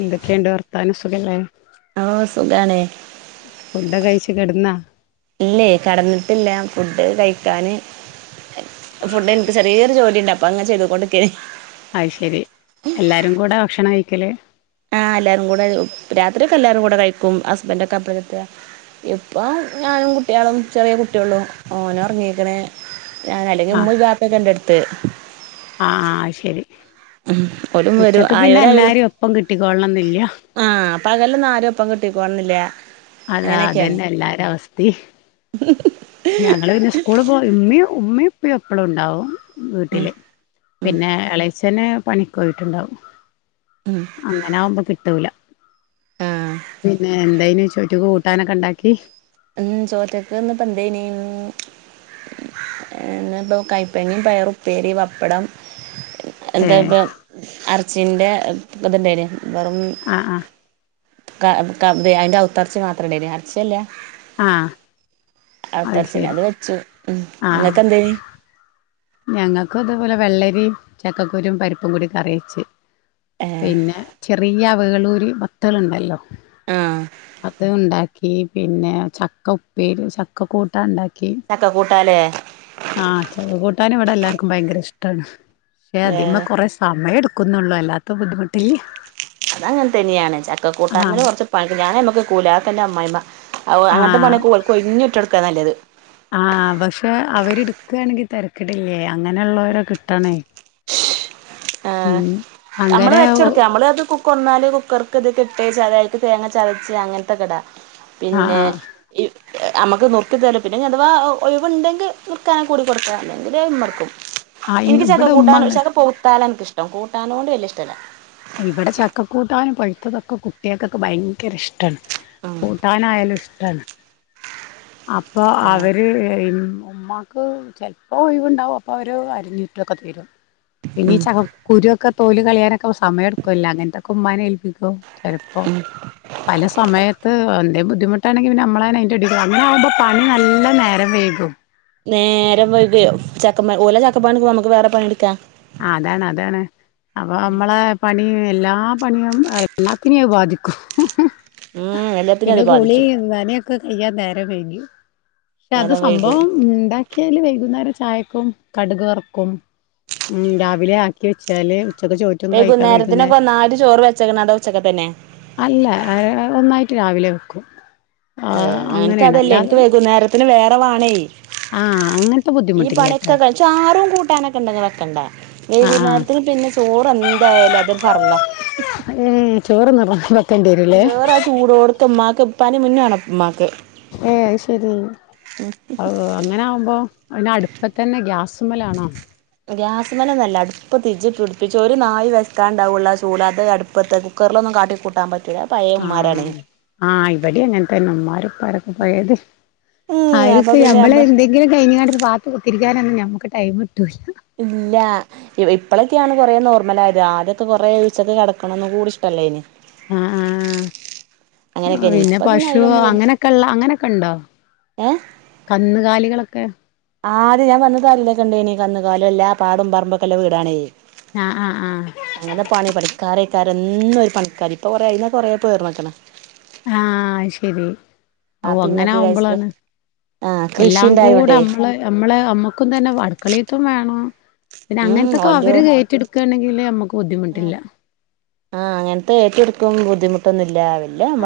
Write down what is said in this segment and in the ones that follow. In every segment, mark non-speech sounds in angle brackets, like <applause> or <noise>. എന്തൊക്കയുണ്ട് വർത്താനം സുഖല്ലേ ഓ സുഖാണ് ഫുഡൊക്കെ കഴിച്ച് കിടന്നാ ഇല്ലേ കടന്നിട്ടില്ല ഫുഡ് കഴിക്കാന് ഫുഡ് എനിക്ക് ചെറിയൊരു ജോലിയ്ണ്ട് അപ്പൊ അങ്ങനെ ചെയ്ത് കോണ്ടിക്കേ നി അയ്ശെരി എല്ലാരും കൂടെ ഭക്ഷണം കഴിക്കല് ആ എല്ലാരും കൂടെ രാത്രിയൊക്കെ എല്ലാരും കൂടെ കഴിക്കും ഹസ്ബന്റ് ഒക്കെ അപ്പഴെത്ത ഇപ്പ ഞാനും കുട്ടികളും ചെറിയ കുട്ടിയൊളും മോന് ഉറങ്ങീക്ക്ണ് ആ അല്ലെങ്കിൽ ഉമ്മ ബാപ്പ ഒക്കെ ഉണ്ടടുത്ത് ആ അയ്ശെരി ഉം ഓലും വരും ആയോല്ആയോല് എല്ലാരും ഒപ്പം കിട്ടിക്കോളണംന്നില്ല ആ അപ്പൊ പകലൊന്നും ആരും ഒപ്പം കിട്ടിക്കോണന്നില്ല അതാ അങ്ങനെയൊക്കെയാണ് അതന്നെ എല്ലാരും അവസ്ഥേം ഞങ്ങള് പിന്നെ സ്കൂള് പോയി ഉമ്മി ഉമ്മയും ഉപ്പയും എപ്പളും ഉണ്ടാവും ഉം വീട്ടില് ഉം പിന്നെ ഇളേച്ചനും പണിക്ക് പോയിട്ടുണ്ടാവും ഉം അങ്ങനെ ആകുമ്പം കിട്ടൂല ആ പിന്നെ എന്തായന് ചോറ്റു കൂട്ടാനൊക്കെ ഉണ്ടാക്കി ഉം ചോറ്റിക്ക്ന്ന്പ്പേ എന്തേന് എന്നിപ്പോൾ കൈപ്പങ്ങേം പയറുപ്പേരി വപ്പടം എന്താ ഏഹ് ഇപ്പ അറച്ചിന്റെ കതന്റേല് ആ ആ കാ കാബ്ദേ അയിന്റെ ഔത്തർച്ചി മാത്രംണ്ടേന് അർച്ചയല്ല ആഹ് ആ ഔതറച്ചിനെ അത് വെച്ചു ഉം നിങ്ങക്ക് എന്തേ ഞങ്ങൾക്കും അതേപോലെ വെള്ളരിയും ചക്കക്കുരും പരിപ്പും കൂടി കറി വെച്ച് ഏ പിന്നെ ചെറിയ അവകളൂരീം പത്തലുണ്ടല്ലോ ആഹ് അത് ഉണ്ടാക്കി പിന്നെ ചക്ക ഉപ്പേരീം ചക്കക്കൂട്ടാൻ ഉണ്ടാക്കി ചക്ക കൂട്ടാല്ലേ ആഹ് ചക്കകൂട്ടാന് ഇവിടെ എല്ലാർക്കും ഭയങ്കര ഇഷ്ടാണ് പക്ഷെ ഏ അതിമ കൊറെേ സമയെടുക്കും ക്കുന്നുള്ളോ അല്ലാത്ത ബുദ്ധിമുട്ടില്ല അത് അങ്ങനെ തന്നെയാണ് ചക്ക കൂട്ടാന്നില് ആഹ് കുറച്ച് പങ്ക് ഞാനേമ്മക്ക് കൂലാത്തല്ലാ അമ്മായിമ്മ ഓ അങ്ങനത്തെ ആഹ് പണിയൊക്ക ഒൽ കുഞ്ഞുട്ടികൾക്ക് എതല്ലേത് ആഹ് പക്ഷെ അവര് എടുക്കയാണങ്കി തെരക്കിടില്ലേ അങ്ങനെ ഒള്ളോര കിട്ടണേ <inaudible> ഏ ഉം നമ്മള് അങ്ങനെ ആഹ് വെച്ചെടുക്ക നമ്മള് അത് കുക്ക് ഒന്നാല് കൊർക്ക ഇതേകെട്ടേച്ചാതായിട്ട് തേങ്ങ ചതച്ച് അങ്ങനത്തെക്കെടാ പിന്നെ ആഹ് ഈ നമുക്ക് നറുർത്ത് തരും പിന്നെ അഥവാ ഒഴിവുണ്ടെങ്കിൽ നറുക്കാനൻ കൂടി കൊടുക്കുക അല്ലെങ്കിൽ എന്തില് മർക്കും ആഹ് എനിക്ക് ചക്ക ഇവിടെ ഉമ്മ കൂട്ടാൻ അങ്ങനെ ചക്ക പൊത്താലാ എനിക്കിഷ്ടം കൂട്ടാനോട് വലിയ ഇഷ്ടല്ല ഇവിടെ ചക്കക്കൂട്ടാനും പഴുത്തതൊക്കെ കുട്ടികൾക്കൊക്കെ ഭയങ്കര ഇഷ്ടാണ് ഉം കൂട്ടാനായാലും ഇഷ്ടാണ് അപ്പൊ ആഹ് അവര് ഉമ്മാക്ക് ചെലപ്പോ ഒഴിവുണ്ടാവും അപ്പൊ അവര് അരിഞ്ഞൂറ്റൊക്കെ തരും പിന്നീ ചക്ക കുരു ഒക്ക തോല് കളിയാനൊക്കസമയ എടുക്കല്ല അങ്ങനത്തൊക്കെ ഉമ്മാന് ഏല് ൾക്കും ചെലപ്പോ പല സമയത്ത് ദേ ബുദ്ധിമുട്ടാണെങ്കി പിന്ന അമ്മളെന്നെ അയിൻ്റെ അടീല് അങ്ങനെയാകുമ്പം പണി നല്ല നേരം വൈകും നേരം വൈകേ ചക്കമ്മേ ഓലൽ ആക്കപ്പാണ് നമുക്ക് വേറെ പണിയെടുക്കാം അതാണ് അതാണ് അപ്പൊ നമ്മള് പണി വെ എല്ലാ പണിയും എല്ലാത്തിനെയും അത് ബാധിക്കും ഉം എല്ലാത്തിനും പിന്നെ അത് ഗോളി ബാധിച്ചു എന്താനേക്കൊ അയ്യ നേരം വൈകി പക്ഷെ അത് നേരം വൈകും സംഭവം ഉണ്ടാക്കിയാല് വൈകുന്നേരം ചായക്കും കടക് വറക്കും ഉം രാവിലെ ആക്കി വെച്ചാല് ഉച്ചക്ക് ചോറ്റും കഴിക്കാൻ വൈകുന്നേരത്തിനൊക്കെ വൈകുന്നേരം ഒന്നാടി ചോറ് വെയ്ച്ചേക്കണം അട ഉച്ചക്കത്തന്നെ അല്ല ഏ ഒന്നായിട്ട് രാവിലെ വെക്കും ഏ ആഹ് ഞാൻക്ക് അങ്ങനെയാണ് അതല്ലേ എനിക്ക് അല്ലാതെ വൈകുന്നേരത്തിന് വേറെ വാണേ ആഹ് ന്ന് ഈ പണിയൊക്കെ കഴിച്ചു ച്ചാറുണ്ട് കൂട്ടാനൊക്കെ ഉണ്ടെങ്കില് വെക്കണ്ടേ ആഹ് ആഹ് വൈകുന്നേരത്തിനു പിന്നെ ചോറ് എന്ത് എന്തായാലും അതു പറല്ല ഉം ചോറ് നിർബന്ധം വെക്കേണ്ടി വരൂലേ ജോറാ ചൂടോടുത്ത ഉമ്മാക്ക്പ്പാനും മിന്നു വേണം ഉമ്മാക്ക് ഏ അയ്ശരി അങ്ങനെ ആവുമ്പോ പിന്ന അടുപ്പതന്നെ ഗ്യാസുമലാണോ ഗ്യാസ്മേലൊന്നു അല്ല അടുപ്പ് തിജി ഇട്ടു ഒടുപ്പിച്ചു ഒരു നായി വെക്കാണ്ടാവുള്ള ചൂട് അത് അടുപ്പത്ത് കുക്കറൊന്നും ന്നും കാട്ടിക്കൂട്ടാൻ പറ്റ് ആഹ് ആഹ് ഇവിടെ അങ്ങനത്തെന്നെ ഉമ്മാരഉപ്പാരക്ക പഴേത് ഉം അപ്പൊ അയ്ന്പ്പെ പിന്നെ നമ്മള് ഞമ്മളെന്തെങ്കിലും കയ്ഞ്ങ്ങാണ്ട് ബാത്‌ കുത്തിരിക്കാനങ്ങട് ഞമ്മക് ടൈമ് കിട്ടൂലാ... ഇല്ല്യാ... ഇപ്പളക്ക്യാണ് കൊറെ നോർമലായത് ആദ്യൊക്കെ കൊറേ ഉച്ചക്ക്കെടക്കണംകൂടിഇഷ്ട ട്ടല്ല്യേനി അ ആ.. അങ്ങനെയൊക്കെനി പിന്നെ ഇപ്പൊ പശു അതിലൊന്നും വ അങ്ങനെക്കെള്ളാ അങ്ങനെക്കെണ്ടോ.... ഏഹ് കന്നുകാലികളക്കെ.. ആദ്യ ഞാ വന്നതീലൊക്കെണ്ടേന്ന് കന്നുക്കാലിയെല്ലാം ല്ലാ... പാടം പറമ്പൊക്കല്ലെ വീടാണേ.. ആഹ് ആഹ് ആഹ് അങ്ങനെപണിപണിക്കാ ക്കാരെന്നൊരു പണിക്കാര് ഇപ്പ കൊറേ അയ്നൊക്കെകൊറേപേർന്നക്ക്ണ്. ആ... ശെരി അവ്വ് വാപ്പിമ്മക്ക് വയസ് അങ്ങനാമ്പളാണ് ആഹ് കൃഷി എല്ലാം ഇണ്ടായോണ്ടേ കൂടെമ്മള് ഞമ്മളെ മ്മക്കുംതന്നെ അടുക്കളേത്തും വേണം പിന്ന ഉം ഓലോ അങ്ങനത്തൊക്കവരേറ്റെട്ത്ത്ട്ക്കാണെ ങ്കില് നമ്മക് ബുദ്ധിമുട്ടില്ലാ... ആ.. അങ്ങനത്തെഏറ്റെടുക്കും ബുദ്ധിമുട്ടൊന്നുല്ലാ...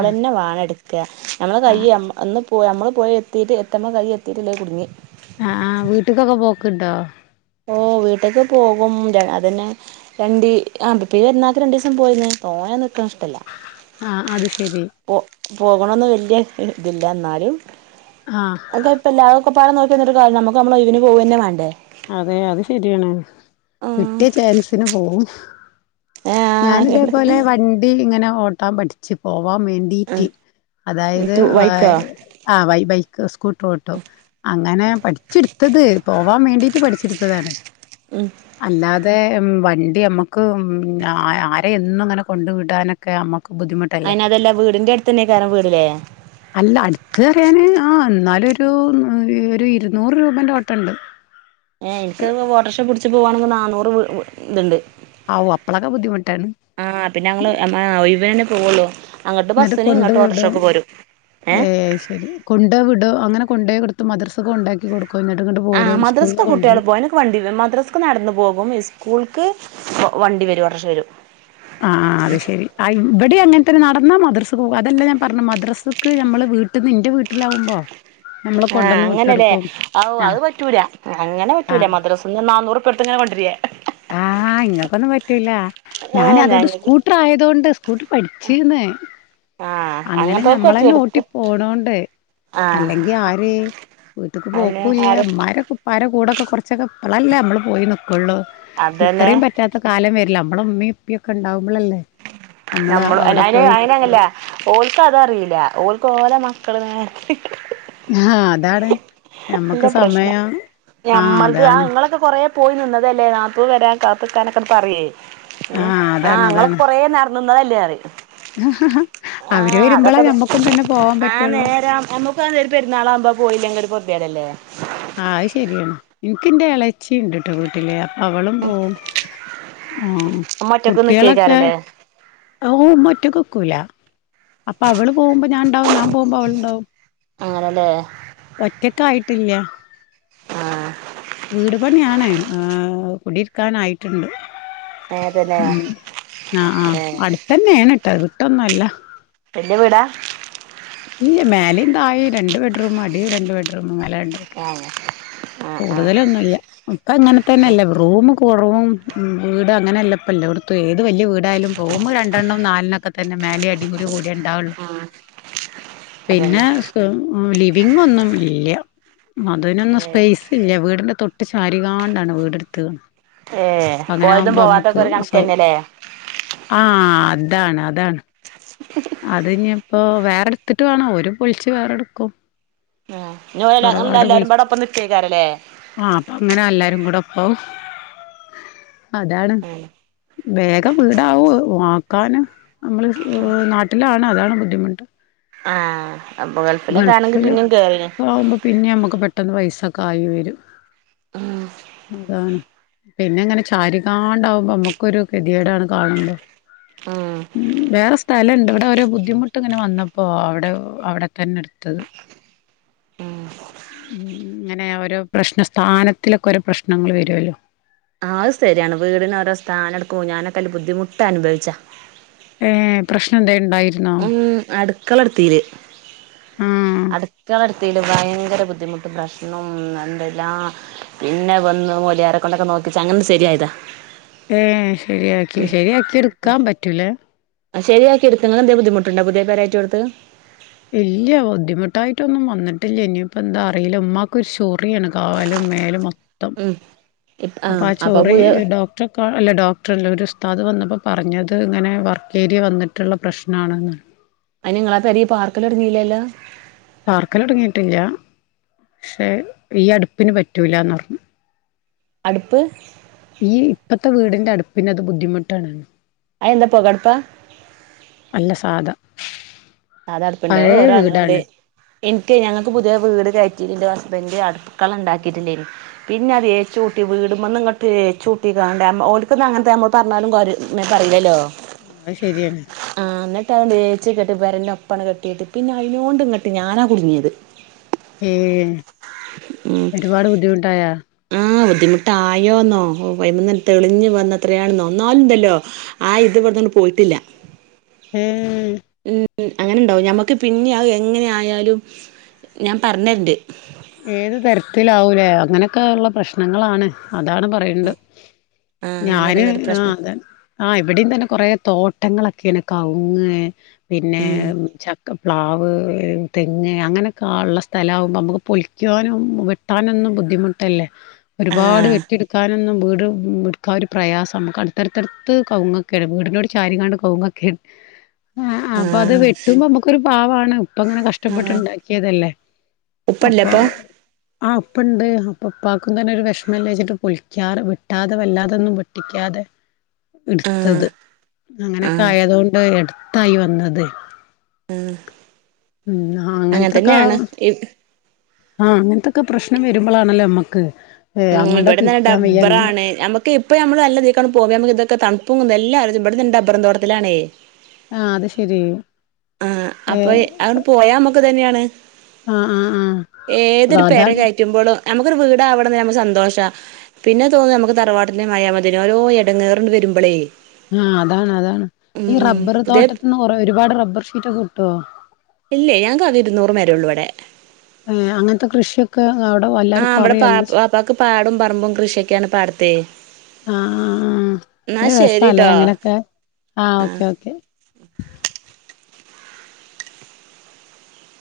ആഹ് വാണെട്ക്കാ... ഞമ്മളെ ആഹ് കയ്യ് അമ് അന്ന്പോയി മ്മള് പോയി എത്തീട്ട് എത്തണ്ട കയ്യ് എത്തീട്ടില്ലെങ്കില് കുട്ങ്ങി അ ആ വീട്ട്ക്കൊക്കെ പോക്ക്ണ്ടോ..? വീട്ട് ക്ക് പോകും മ്അതന്നെ രണ്ടീ അ ഇപ്പൊഈപെരുന്നാക്ക്പോയിന്ന് തോനെ നിക്ക്ണ ഇഷ്ടല്ല ആ അത് ശരി പോകണൊന്ന് വല്ല്യ ര്തില്ല ന്നാലും ആഹ് അ കൊയ്പ്പല്ല്യാ ക്കൊപ്പാടെ നോക്കിന്ന്ട്ട് കാര്യന്നാ മ്മക്കമ്മളെയ്ന് പോവന്നെവാണ്ടേ.. അതെ അത് ശരിയാണ് കിട്ടിയ ചാൻസിന്പോവും ഞാനിതേപോലെ ആഹ് വണ്ടിങ്ങനെ ഓട്ടാൻ പഠിച്ച് പോവാൻ വേണ്ടി അതായത് വാ.. വൈക്കോ വയ് ബൈക്ക് സ്കൂട്ടറോട്ടും അങ്ങനെ പഠിച്ചിട്ത്ത് ത്തത്‌ പോവാൻ വേണ്ടിട്ട് പഠിച്ചെടുത്തതാണ് ഉം അല്ലാതെ.. എം വണ്ടിഅമക്ക് മ് അ ആരെ എന്നുങ്ങനെ കൊണ്ട്ടാനൊക്കെ അമ്മ ബുദ്ധിമുട്ടല്ലെ അയിന് അതല്ല വീടിന്റെ അടുത്തന്നെക്കാരം വീടില്ലേ അല്ല അട്ത് ന്നറിയാന് അ ന്നാലൊരൂ... മ് ഒരുഇരുന്നൂറ് രൂപന്റെ ഓട്ടണ്ട് ഏ.. നിക്കക്കെവ് വോട്ടോർക്ഷ പിടിച്ച് പോവണെങ്കെ നാന്നൂറ്ത്ണ്ട് ആവു അപ്പളൊക്കെ ബുദ്ധിമുട്ടാണ് ആ... പിന്നങ്ങള് എമാഒഴിവിനന്നെ പോവൊള്ളു ന്നിട്ട് കൊണ്ട്വ്ടും ഏ.. ഏഹ് ശെരി കൊണ്ടോവിടൊ അങ്ങനെ കൊണ്ടേയ്കൊട്ത് മദ്രസ ആമദ്രാസ്ക് കൊണ്ടരും കുട്ടിള് പോവും. അയ്നൊക്കെ വണ്ടില്ലെ മദ്രസ്ക് നടന്ന് പോവും. സ്കൂൾക്ക് വണ്ടി വരും. ഓട്ടോറഷ വരും. അ അഅത്ശരി അയ്വടേം അങ്ങനെതന്നെ നടന്നാ മദ്രസക്ക് പോവാ. അതല്ലാഞാൻ പറഞ്ഞത് മദ്രസ മക്ക് ഞമ്മളെ വീട്ട്ന്ന് ന്റെ വീട്ടിലാവുമ്പോ. നമ്മള് കൊണ്ടന്ന് ആഅങ്ങനെലേ. വിട്ടെടുക്കും അവ് ആ അപറ്റൂല ആ അങ്ങനെപറ്റൂല മദ്രസ്ന്ന് നാന്നൂറ് കൊട്ത്ങ്ങനെ കൊണ്ട്രേ. ആ ഇങ്ങക്കൊന്നും പറ്റൂലാ. ഞാൻ ആഹ് അതോണ്ട് ഞങ്ങക്ക് സ്കൂട്ടറായൊണ്ട് സ്കൂട്ടറ് പഠിച്ചീന്ന് ആഹ് അങ്ങനെ അങ്ങനത്തോർക്ക് പറ്റും എടുത്ത് നഞമ്മളന്നോട്ടി പോണോണ്ട് ആഹ് അല്ലെങ്കി ആര് വീട്ട്ക്ക് അന്നെ പോക്കൂല്ല്യാ ആര ഇമ്മാരെക്കപ്പാരകൂടൊക്കെ കൊറച്ചൊക്കെ ഇപ്പളല്ലേ ഞമ്മള് പോയി നിക്കൊള്ളൂ. അതന്നെ ഇത്രേം പറ്റാത്തകാലം വര്. ഞമ്മളിമ്മീമ്ഇപ്പക്കെ ണ്ടാവുമ്പളല്ലേ. നമ്മള് ഞമ്മള് അവിടെ അയ്ന് പോയി അയിനങ്ങല്ലാ ഓൽക്കതറിയില ഓൽ കോല മക്കള്ങ്ങനെ അഹ് അതാണ് ഞമ്മക്ക് ല്ലപ്രശ്നം സമയം ആ ഞമ്മൾത് ആ അതാണ് ഇങ്ങളൊക്കെ കൊറെ പോയി നിന്നതല്ലേ നാതൂന് വരാന് കാത്ത്ക്കാനൊക്കെ പറയേ... എ ആഹ് ആ അതാണ് ഇങ്ങളൊക്കെ അതാണ് കൊറനേനിന്നതല്ലേന്ന് പറയും. ആ അവര് വരുമ്പളേ അതൊക്കെ ഞമ്മക്കും തന്നെ പോവാൻ ആ പറ്റുള്ളൂ നേരം ഞമ്മക്കത്പെരുന്നാളാവുമ്പോ പോയില്ലങ്കി പ്പാടല്ലേ ആ അത് ശരിയാണ് എനിക്കിന്റെ ഇളച്ചി ഉണ്ട് കേട്ടോ വീട്ടിലെ അവളും പോവും ആ നമ്മ ഒറ്റക്ക് കുട്ടികളൊക്കെ നിക്കേക്കാരല്ലേ ഓ ഒറ്റ കൊക്കൂല അപ്പൊ അവള് പോകുമ്പോ ഞാൻ ഉണ്ടാവും ഞാൻ പോകുമ്പോ അവളുണ്ടാവും ആറലേ ഒറ്റക്ക ആയിട്ട്ങ്ങ ആഹ് വീട് പണിയാണ കുടിരിക്കാനായിട്ടുണ്ട് അതന്നെ ഉ ആഹ് ആഹ് ഏ അടുത്തന്നെയാണ് കേട്ടോ വിട്ടൊന്നുംല്ല എന്റെറെ വീടാ ഇല്ല മേലേം താഴേം രണ്ട് ബെഡ് റൂം അടിയിൽ രണ്ട് ബെഡ് റൂം ആ <unintelligible> ആ കൂടുതലൊന്നും ഇല്ല ഇപ്പ അങ്ങനെ തന്നെയല്ല റൂമ് കുറവും വീട് അങ്ങനല്ല ഇപ്പല്ല ഇവിടത്ത ഏത് വലിയ വീടായാലും റൂമരണ്ടെണ്ണം നാലെണ്ണം ഒക്കെ തന്നെ മേലെ അടികൂടി കൂടി ഉണ്ടാവുള്ളു അ പിന്നെ ലിവിംഗ് ഒന്നും ഇല്ല അതിനൊന്നും സ്പേസ് ഇല്ല വീടിന്റെതൊട്ട് ശാരികണ്ടാണ് വീടെടുത്തണ് ഏ അങ്ങനെ പോയതും ആകുമ്പോ നമ്മുക്ക് പോവാത്തൊക്കെ ഒരു സൗ കണക്കന്നെല്ലേ ആ അതാണ് അതാണ് അത് ഇനി ഇപ്പോവേറെ എടുത്തിട്ട് വേണ അവര് പൊളിച്ചു വേറെ എടുക്കും ഇനി ഓല് തറവാട് എല്ലാരും പാടെ ഒപ്പം നിക്കേക്കാരല്ലേ പൊളിച്ചആ അപ്പൊ അങ്ങനെ എല്ലാരും കൂടെ ഓ അതാണ് വേഗം വീടാവു വാക്കാന് നമ്മള് നാട്ട വീട്ടിലാണ് അതാണ് ബുദ്ധിമുട്ട് ആ അപ്പൊ ഗൾഫിലൊക്കെ ആണെങ്കി പിന്നിം കേറീനി ഗൾഫിലക്കെ ആവുമ്പോ പിന്നെ നമ്മുക്ക് പെട്ടന്ന് പൈസൊക്കെ ആയി വരും ഉം അതാണ് പിന്നെ ഇങ്ങനെ ചാരികാണ്ടാവുമ്പോ നമ്മുക്കൊരു കതിയേടാണ് കാണുമ്പോ ഉം ഉ വേറെ സ്ഥലം ഉണ്ട് ഇവിടെ ഓരോ ബുദ്ധിമുട്ട് ഇങ്ങനെ വന്നപ്പോ അവിടെ അവിടെ തന്നെടുത്തത് ഉം ഉ അങ്ങനെ ഓരോ പ്രശ്ന സ്ഥാനത്തിലൊക്കെ ഓരോ പ്രശ്നങ്ങൾ വരുവല്ലോ അത് ശരിയാണ് വീടിനഓരോ സ്ഥാനം എടുക്കോ ഞാനൊക്കെല് ബുദ്ധിമുട്ട് അനുഭവിച്ചാ ഏ പ്രശ്നം എന്തായി ഉ അടുക്കള എടുത്തീല് ആഹ് അടുക്കള അടുത്തതില്ഭയങ്കര ബുദ്ധിമുട്ടും പ്രശ്നം എന്തല്ല പിന്നെ വന്ന് മുയ്ലാരെ കൊണ്ടൊക്കെ നോക്കിച്ചാ അങ്ങനെ ശരിയായതാ ഏ ശരിയാക്കി ഉം ശരിയാക്കി എടുക്കാൻ പറ്റൂ ലേ ആ ശരിയാക്കി എടുക്കണത് എന്താ ബുദ്ധിമുട്ടുണ്ടാ പുതിയ പെര വെച്ചോടത്ത് ഇല്ല ബുദ്ധിമുട്ടായിട്ടൊന്നും വന്നിട്ടില്ല ഇനിയിപ്പോ എന്താ അറിയില്ല ഉമ്മാക്കൊ ഒരു ചോറിയാണ് കാലും മേലുമൊ - - ഉം ഇപ്പ ത്തംഅപ്പൊ ആ അപ്പൊ ചോറി പുതിയ ഡോക്ടർ അല്ല ഡോക്ടർല്ല ഒരു ഉസ്താദ് വന്നപ്പം അപ്പൊ പറഞ്ഞത് ഇങ്ങനെ വർക്ക് ഏരിയ വന്നിട്ടുള്ള പ്രശ്നണെന്ന അതിന്‌നിങ്ങളാ പെരയിൽ പാർക്കല് തുടങ്ങില്ലല്ലോ പാർക്കൽ തുടങ്ങിട്ടില്ല പക്ഷെ ഈ അടുപ്പിന് പറ്റൂല്ലന്ന് പറഞ്ഞു അടുപ്പ് പിന്നെ അത് ബുദ്ധിമുട്ടാണ് എന്താ പൊ കടപ്പാ അല്ല സാധാ സാധ അടുപ്പുണ്ടോ പഴയ ഓരോ അണ്ണ്ട് വീടാണ്. എനിക്ക് ഞങ്ങൾക്ക് പുതിയ വീട് കയറ്റിട്ട് എന്റെ ഹസ്ബൻഡ് അടുക്കള ഉണ്ടാക്കിട്ടില്ലായിരുന്നു പിന്നെ അത്ഏച്ച്കൂട്ടി വീടുമ്പന്ന് ഇങ്ങട്ട് ഏച്ച്ചൂട്ടിക്കാണ്ട ഓനക്കന്ന് അങ്ങനത്തെ നമ്മളോട് പറഞ്ഞാലും <unintelligible> പറയില്ലല്ലോ അത് ശരിയാണ്. ആഎന്നിട്ട് ആ ഏച്ചി കെട്ടി പറയണ്ട പ്പണ് കെട്ടിയട്ട് പിന്നെ അതിനോണ്ട് ഇങ്ങോട്ട് ഞാനാ കുടുങ്ങിയത് ഏ ഒരുപാട് ബുദ്ധിമുട്ടായ ആ ബുദ്ധിമുട്ടായോന്നോ ഓ വൈമന്ന് തെളിഞ്ഞു വന്ന അത്രയാണോ ന്നാലുംണ്ടല്ലോ ആ ഇത് ഇബട്ന്നാണ്ട് പോയിട്ടില്ല. ഏഹ് ഉം ഉം അങ്ങനെണ്ടാവും ഞമ്മക്ക് പിന്നെ എങ്ങനെ ആയാലും ഞാൻ പറ്ഞ്ഞെരണ്ട് ഏത് തരത്തിലാവൂലേ അങ്ങനൊക്കെ ഉള്ള പ്രശ്നങ്ങളാണ് അതാണ് പറയണ്ട് ആഹ് ഞാന് അങ്ങനെയൊക്കെള്ളൊരു ആ പ്രശ്നം അത ആ ഇവടീംതന്നെ കൊറേ തോട്ടങ്ങളൊക്കെയാണ് കവുങ്ങ് പിന്നെ ഉം ചക്ക പ്ലാവ് തെങ്ങ് അങ്ങനൊക്കെള്ള സ്ഥലാവുമ്പോ നമമക്ക് പൊ ക്യോനും വെട്ടാനൊന്നു ബുദ്ധിമുട്ടല്ലേ ഒരുപാട് ആഹ് വെട്ടിയെടുക്കാനൊന്നും വീ ട് മുറ്ക്കാ ഒരു പ്രയാസണ്ട് അടുത്തടുത്തടുത്ത് കവുങ്ങൊക്കെ വീടിനോട് ചാരിങ്ങാണ്ട് കൗങ്ങൊക്കെ ആ ആ അപ്പൊ അത് ആഹ് വെട്ടുമ്പോ മമക്കൊരു പാവാണ് പ്പങ്ങനെ കഷ്ടപ്പെട്ട് ഉണ്ടാക്കിയതല്ലേ എപ്പ ആ ഉപ്പണ്ട് ഉപ്പാക്കും തന്നൊരു വിഷമല്ലേ വച്ചിട്ട് പൊളിക്കാറ് വിട്ടാതെ വല്ലാതൊന്നും വെട്ടിക്കാതെ ആഹ് ഇട്ത്തത് അങ്ങനൊക്കെ ആഹ് ആയതോണ്ട് എടത്തായി വന്നത് ആ ഉം അങ്ങനത്തൊക്കെ അങ്ങൻതന്നൊണ് ആഹ് അങ്ങനത്തൊക്കെ പ്രശ്നം വരുമ്പൊളാണല്ലോ അമ്മക്ക് ഉം ഇബടന്നങ്ങ് ഡബ്ബറാണ് നമ്മ ക്കപ്പൊ നമ്മള് നല്ലതീക്കാണ് പോവ നമക്ക് ഇതൊക്ക തണുപ്പും എല്ലാരതുമ്പടന്നെന്താ റബ്ബരുംതോട്ടത്തിലാണെ ആഹ് അത് ശരി ആ അപ്പൊ ഏഹ് അണ്ട് പോയാമക്ക്തന്നെയാണ് ആഹ് ആഹ് ആഹ് അത ഏതൊരു പെര അതാണ് കയറ്റുമ്പോളും നമുക്കൊരു വീടാവ നമക്ക് സന്തോഷാ പിന്നെ തോന്നു നമുക്ക് തറവാട്ടന്റെ മായമതി ഓരോ എടങ്ങറണ്ട് വരുമ്പോളേ ആ അതാണ് അതാണ് ഈ റബ്ബർ പുതിയ തോട്ടത്തിന്ന് കൊറ ഒരുപാട് റബ്ബർ ഷീറ്റൊക്കെ കിട്ടുവോ ഇല്ലേ ഞങ്ങക്ക് ആകെ ഇരുന്നൂപേരൊള്ളൂ ഇവിടെ ഏ അങ്ങനത്തെ കൃഷിയൊക്കെ അവിടെ ആ എല്ലാർക്കും വടെ അറിയോ പ അങ്ങനെ വാപ്പാക്ക് പാടും പറമ്പും കൃഷിയൊക്കെയാണ് പാടത്തെ ആ ആ ആ എന്നാ നല്ല രസാലേ ശരിട്ടോ ആ അങ്ങനൊക്കെ ആ ഓക്കെ ഓക്കെ <inaudible>